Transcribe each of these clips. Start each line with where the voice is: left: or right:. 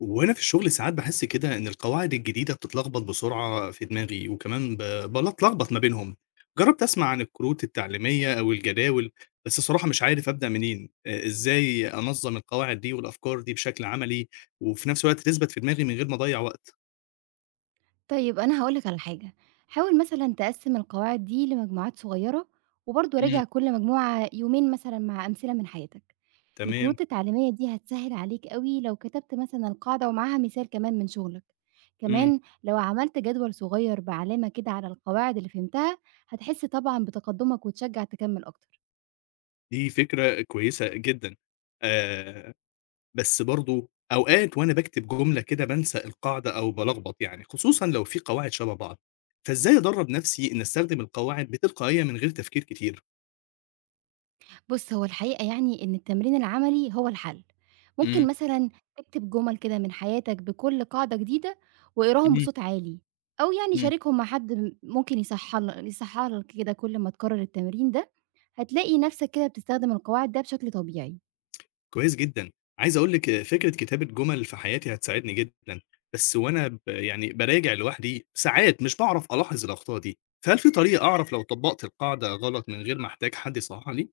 left: وأنا في الشغل ساعات باحس كده إن القواعد الجديدة بتتلخبط بسرعة في دماغي، وكمان باتلخبط ما بينهم. جرّبت أسمع عن الكروت التعليمية أو الجداول، بس الصراحة مش عارف أبدأ منين. إزاي أنظّم القواعد دي والأفكار دي بشكل عملي، وفي نفس الوقت تثبت في دماغي من غير ما أضيّع وقت؟
right: طيب أنا هاقول لك على حاجة، حاول مثلًا تقسّم القواعد دي لمجموعات صغيرة، وبرضه
left: إمم.
right: راجع كل مجموعة يومين مثلًا مع أمثلة من حياتك.
left: تمام،
right: الكروت التعليمية دي هتسهل عليك أوي لو كتبت مثلًا القاعدة ومعاها مثال كمان من شغلك،
left: إمم،
right: كمان لو عملت جدول صغير بعلامة كده على القواعد اللي فهمتها، هتحس طبعًا بتقدمك وتشجع تكمل أكتر.
left: دي فكرة كويسة جدًا. آآ بس برضه أوقات وأنا باكتب جملة كده بانسى القاعدة أو بالخبط يعني، خصوصًا لو في قواعد شبه بعض، فإزاي أدرّب نفسي إن أستخدم القواعد بتلقائية من غير تفكير كتير؟
right: بُص، هو الحقيقة يعني إن التمرين العملي هو الحل، ممكن
left: إمم،
right: مثلًا تكتب جُمل كده من حياتك بكل قاعدة جديدة واقراهم
left: إمم،
right: بصوت عالي، أو يعني
left: إمم.
right: شاركهم مع حد ممكن يصحح لك كده كل ما تكرر التمرين ده، هتلاقي نفسك كده بتستخدم القواعد ده بشكل طبيعي.
left: كويس جدًا، عايز أقول لِك فكرة كتابة جُمل في حياتي هتساعدني جدًا، بس وأنا ب يعني باراجع لوحدي ساعات مش باعرف ألاحظ الأخطاء دي، فهل في طريقة أعرف لو طبّقت القاعدة غلط من غير ما أحتاج حد يصحّحها لي؟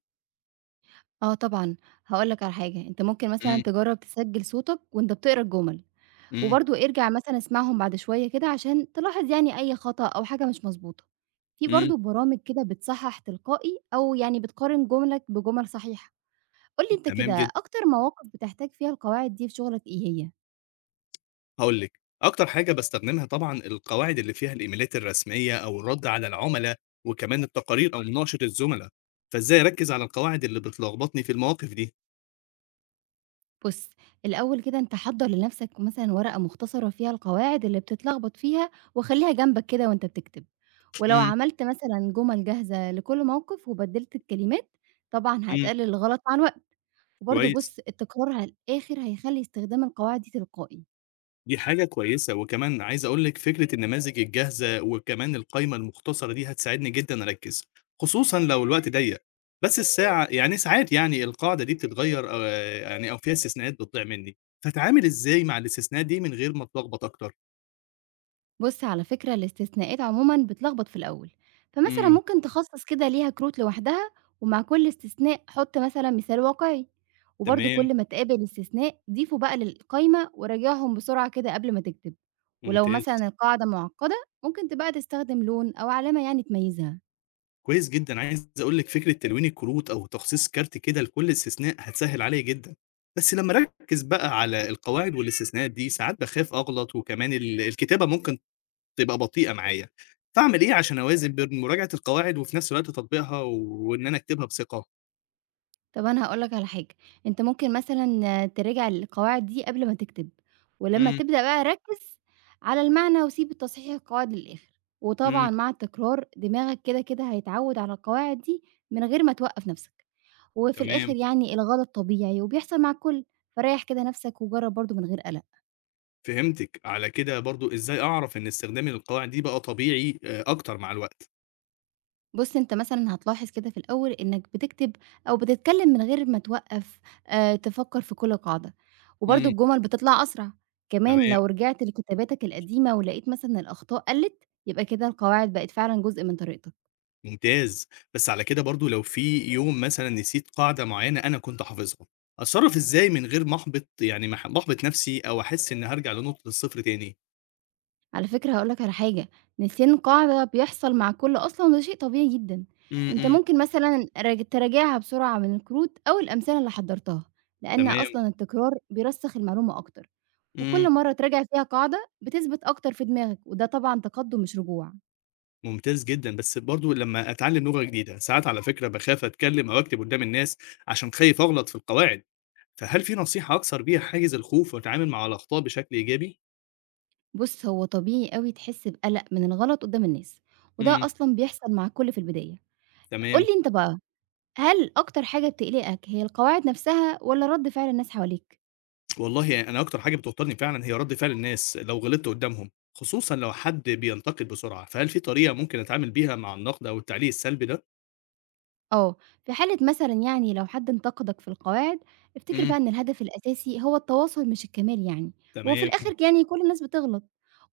right: آه طبعًا، هاقول لك على حاجة، أنت ممكن مثلًا
left: إمم،
right: تجرب تسجل صوتك وأنت بتقرا الجُمل.
left: إمم،
right: وبرضه ارجع مثلًا اسمعهم بعد شوية كده عشان تلاحظ يعني أي خطأ أو حاجة مش مضبوطة. في
left: إمم.
right: برضه برامج كده بتصحّح تلقائي أو يعني بتقارن جملك بجُمل صحيحة. قُل لي أنت كده
left: تمام جدًا.
right: أكتر مواقف بتحتاج فيها القواعد دي في شغلك إيه هي؟
left: هاقول لِك، أكتر حاجة باستخدمها طبعًا القواعد اللي فيها الإيميلات الرسمية أو الرد على العُملا، وكمان التقارير أو مناقشة الزُملا، فإزاي أركّز على القواعد اللي بتلخبطني في المواقف دي؟
right: بُص، الأول كده أنت حضّر لنفسك مثلًا ورقة مختصرة فيها القواعد اللي بتتلخبط فيها وخلّيها جنبك كده وأنت بتكتب. ولو
left: إمم،
right: عملت مثلًا جُمل جاهزة لكل موقف وبدّلت الكلمات، طبعًا
left: إمم،
right: هتقلل الغلط عن وق وبرضه بُص،
left: كويس،
right: التكرار على الآخر هيخلّي استخدام القواعد دي تلقائي.
left: دي حاجة كويسة، وكمان عايز أقول لِك فكرة النماذج الجاهزة وكمان القايمة المختصرة دي هتساعدني جدًا أركّز، خصوصًا لو الوقت ضيّق، بس الساعة يعني ساعات يعني القاعدة دي بتتغيّر يعني أو فيها استثناءات بتضيع منّي، فأتعامل إزاي مع الاستثناءات دي من غير ما أتلخبط أكتر؟
right: بُص، على فكرة الاستثناءات عمومًا بتلخبط في الأول، فمثلًا
left: إمم،
right: ممكن تخصّص كده ليها كروت لوحدها ومع كل استثناء حُط مثلًا مثال واقعي، وبرضه
left: تمام.
right: كل ما تقابل استثناء ضيفه بقى للقايمة وراجعهم بسرعة كده قبل ما تكتب، ولو
left: ممتاز،
right: مثلًا القاعدة معقدة ممكن بقى تستخدم لون أو علامة يعني تميزها.
left: كويس جدًا، عايز أقول لِك فكرة تلوين الكروت أو تخصيص كارت كده لكل استثناء هتسهّل عليَّ جدًا، بس لمّا أركّز بقى على القواعد والاستثناءات دي ساعات باخاف أغلط وكمان الكتابة ممكن تبقى بطيئة معايا، فاعمل إيه عشان أوازن بين مراجعة القواعد وفي نفس الوقت تطبيقها وإن أنا أكتبها بثقة؟
right: طب أنا هاقول لك على حاجة، أنت ممكن مثلًا تراجع القواعد دي قبل ما تكتب، ولمّا
left: إمم،
right: تبدأ بقى ركّز على المعنى وسيب التصحيح القواعد للآخر،
left: إمم،
right: وطبعًا مع التكرار دماغك كده، هيتعوّد على القواعد دي من غير ما توقّف نَفْسك، وفي
left: تمام،
right: الآخر يعني الغلط طبيعي وبيحصل مع الكل، فريّح كده نَفْسك وجرّب برضه من غير قلق.
left: فهمتِك، على كده برضه إزاي أعرف إن استخدامي للقواعد دي بقى طبيعي أكتر مع الوقت؟
right: بُص، أنت مثلًا هتلاحظ كده في الأول إنك بتكتب أو بتتكلم من غير ما توقّف تفكّر في كل قاعدة، وبرضه
left: إمم،
right: الجمل بتطلع أسرع، كمان
left: تمام.
right: لو رجعت لكتاباتك القديمة ولقيت مثلًا الأخطاء قلّت، يبقى كده القواعد بقت فعلًا جزء من طريقتك.
left: ممتاز، بس على كده برضه لو في يوم مثلًا نسيت قاعدة معيّنة أنا كنت حافظها، أتصرّف إزاي من غير ما أحبط يعني ما أحبط نفسي أو أحس إني هارجع لنقطة الصفر تاني؟
right: على فكرة هاقول لك على حاجة، نسيان قاعدة بيحصل مع الكل أصلًا وده شيء طبيعي جدًا،
left: إمم،
right: وأنت
left: إمم.
right: ممكن مثلًا تراجعها بسرعة من الكروت أو الأمثلة اللي حضّرتها، لأن
left: تمام،
right: أصلًا التكرار بيرسّخ المعلومة أكتر.
left: إمم.
right: وكل مرّة تراجع فيها قاعدة بتثبت أكتر في دماغك، وده طبعًا تقدُّم مش رجوع.
left: ممتاز جدًا، بس برضه لمّا أتعلم لغة جديدة ساعات على فكرة باخاف أتكلم أو أكتب قدّام الناس عشان خايف أغلط في القواعد، فهل في نصيحة أكسر بيها حاجز الخوف وأتعامل مع الأخطاء بشكل إيجابي؟
right: بُص، هو طبيعي أوي تحس بقلق من الغلط قدّام الناس، وده
left: إمم.
right: أصلًا بيحصل مع الكل في البداية. قُل
left: تمام.
right: لي أنت بقى، هل أكتر حاجة بتقلقك هي القواعد نفسها والّا رَد فعل الناس حواليك؟
left: والله يعني أنا أكتر حاجة بتوتّرني فعلًا هي رَد فعل الناس لو غلطت قدّامهم، خصوصًا لو حد بينتقد بسرعة، فهل في طريقة ممكن أتعامل بيها مع النقد أو التعليق السلبي ده؟
right: آه، في حالة مثلًا يعني لو حد انتقدك في القواعد، افتكر
left: إمم.
right: بقى إن الهدف الأساسي هو التواصل مش الكمال يعني، وفي
left: تمام،
right: الآخر يعني كل الناس بتغلط،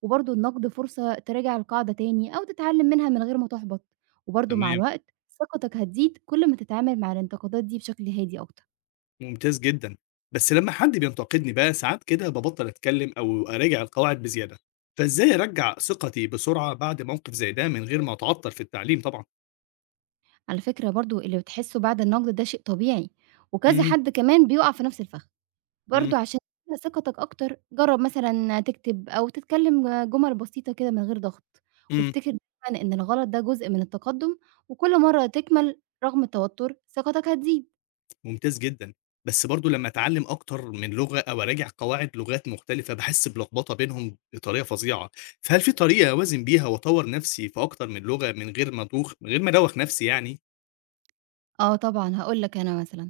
right: وبرضه النقد فرصة تراجع القاعدة تاني أو تتعلم منها من غير ما تحبط، وبرضه مع
left: تمام،
right: الوقت ثقتك هتزيد كل ما تتعامل مع الانتقادات دي بشكل هادي أكتر.
left: ممتاز جدًا. بس لمّا حد بينتقدني بقى ساعات كده بابطّل أتكلم أو أراجع القواعد بزيادة، فإزاي أرجّع ثقتي بسرعة بعد موقف زي ده من غير ما أتعطّل في التعليم طبعًا؟
right: على فكرة برضه اللي بتحسه بعد النقد ده شيء طبيعي، وكذا
left: إمم،
right: حد كمان بيقع في نفس الفخ
left: إمم،
right: برضه عشان تبني ثقتك أكتر، جرّب مثلًا تكتب أو تتكلم جُمل بسيطة كده من غير ضغط،
left: إمم.
right: وافتكر دايمًا إن الغلط ده جزء من التقدُّم، وكل مرّة تكمل رغم التوتُّر ثقتك هتزيد.
left: ممتاز جدًا، بس برضه لمّا أتعلّم أكتر من لغة أو أراجع قواعد لغات مختلفة، باحس بلخبطة بينهم بطريقة فظيعة، فهل في طريقة أوازن بيها وأطوّر نفسي في أكتر من لغة من غير ما أدوّخ نفسي يعني؟
right: آه طبعًا، هاقول لك أنا مثلًا،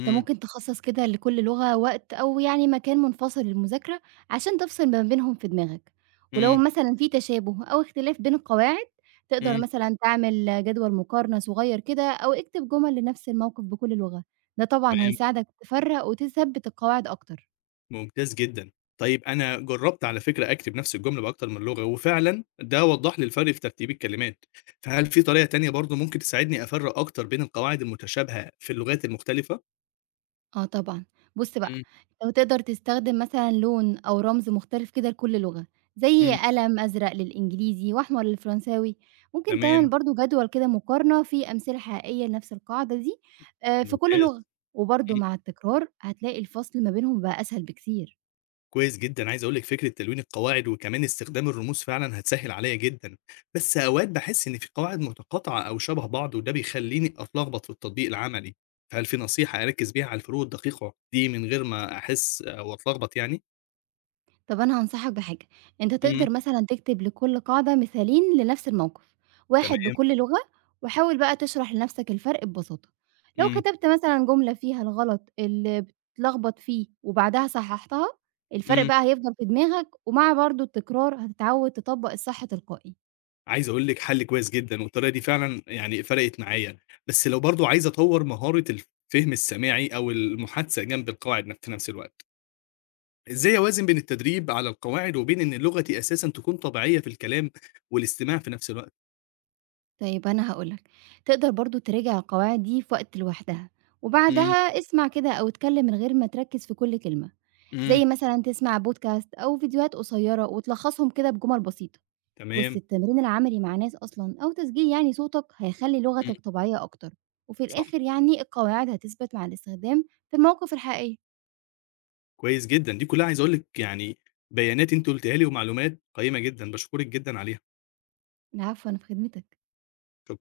right: أنت ممكن تخصّص كده لكل لغة وقت أو يعني مكان منفصل للمذاكرة، عشان تفصل ما بينهم في دماغك، ولو
left: إمم،
right: مثلًا في تشابه أو اختلاف بين القواعد، تقدر
left: إمم.
right: مثلًا تعمل جدول مقارنة صغير كده أو اكتب جمل لنفس الموقف بكل لغة، ده طبعًا
left: تمام،
right: هيساعدك تفرّق وتثبّت القواعد أكتر.
left: ممتاز جدًا. طيب أنا جرّبت على فكرة أكتب نفس الجملة بأكتر من لغة، وفعلًا ده وضّح لي الفرق في ترتيب الكلمات، فهل في طريقة تانية برضه ممكن تساعدني أفرّق أكتر بين القواعد المتشابهة في اللغات المختلفة؟
right: آه طبعًا. بُص بقى،
left: إمم،
right: لو تقدر تستخدم مثلًا لون أو رمز مختلف كده لكل لغة، زي
left: إمم.
right: قلم أزرق للإنجليزي وأحمر للفرنساوي. ممكن تعمل
left: تمام،
right: برضه جدول كده مقارنة فيه أمثلة حقيقية لنفس القاعدة دي في كل
left: ممتاز.
right: لغة، وبرضه مع التكرار هتلاقي الفصل ما بينهم بقى أسهل بكتير.
left: كويس جدًا، عايز أقول لِك فكرة تلوين القواعد وكمان استخدام الرموز فعلًا هتسهِّل عليَّ جدًا، بس أوقات باحس إن في قواعد متقاطعة أو شبه بعض وده بيخلّيني أتلخبط في التطبيق العملي، فهل في نصيحة أركّز بيها على الفروق الدقيقة دي من غير ما أحس أو أتلخبط يعني؟
right: طب أنا هانصحك بحاجة، أنت
left: إمم،
right: تقدر مثلًا تكتب لكل قاعدة مثالين لنفس الموقف، واحد
left: تمام،
right: بكل لغة، وحاول بقى تشرح لنفسك الفرق ببساطة. لو
left: إمم،
right: كتبت مثلًا جملة فيها الغلط اللي بتتلخبط فيه وبعدها صححتها، الفرق
left: إمم،
right: بقى هيفضل في دماغك، ومع برضه التكرار هتتعود تطبّق الصح تلقائي.
left: عايز أقول لِك حَل كويس جدًا والطريقة دي فعلًا يعني فرقِت معايا، بس لو برضه عايز أطوّر مهارة الفهم السماعي أو المحادثة جنب القواعد في نفس الوقت. إزاي أوازن بين التدريب على القواعد وبين إن لغتي أساسًا تكون طبيعية في الكلام والاستماع في نفس الوقت؟
right: طيب أنا هاقول لك، تقدر برضه تراجع القواعد دي في وقت لوحدها،
left: إمم،
right: وبعدها اسمع كده أو اتكلم من غير ما تركز في كل كلمة،
left: إمم.
right: زي مثلًا تسمع بودكاست أو فيديوهات قصيرة وتلخصهم كده بجمل بسيطة. بُص
left: تمام،
right: التمرين العملي مع ناس أصلًا أو تسجيل يعني صوتك هيخلي
left: إمم.
right: لغتك طبيعية أكتر، وفي
left: صح،
right: الآخر يعني القواعد هتثبت مع الاستخدام في المواقف الحقيقية.
left: كويس جدًا، دي كلها عايز أقول لِك يعني بيانات أنتِ قلتيها لي ومعلومات قيّمة جدًا، باشكرِك جدًا عليها،
right: العفو، أنا في خدمتك.
left: شكرًا.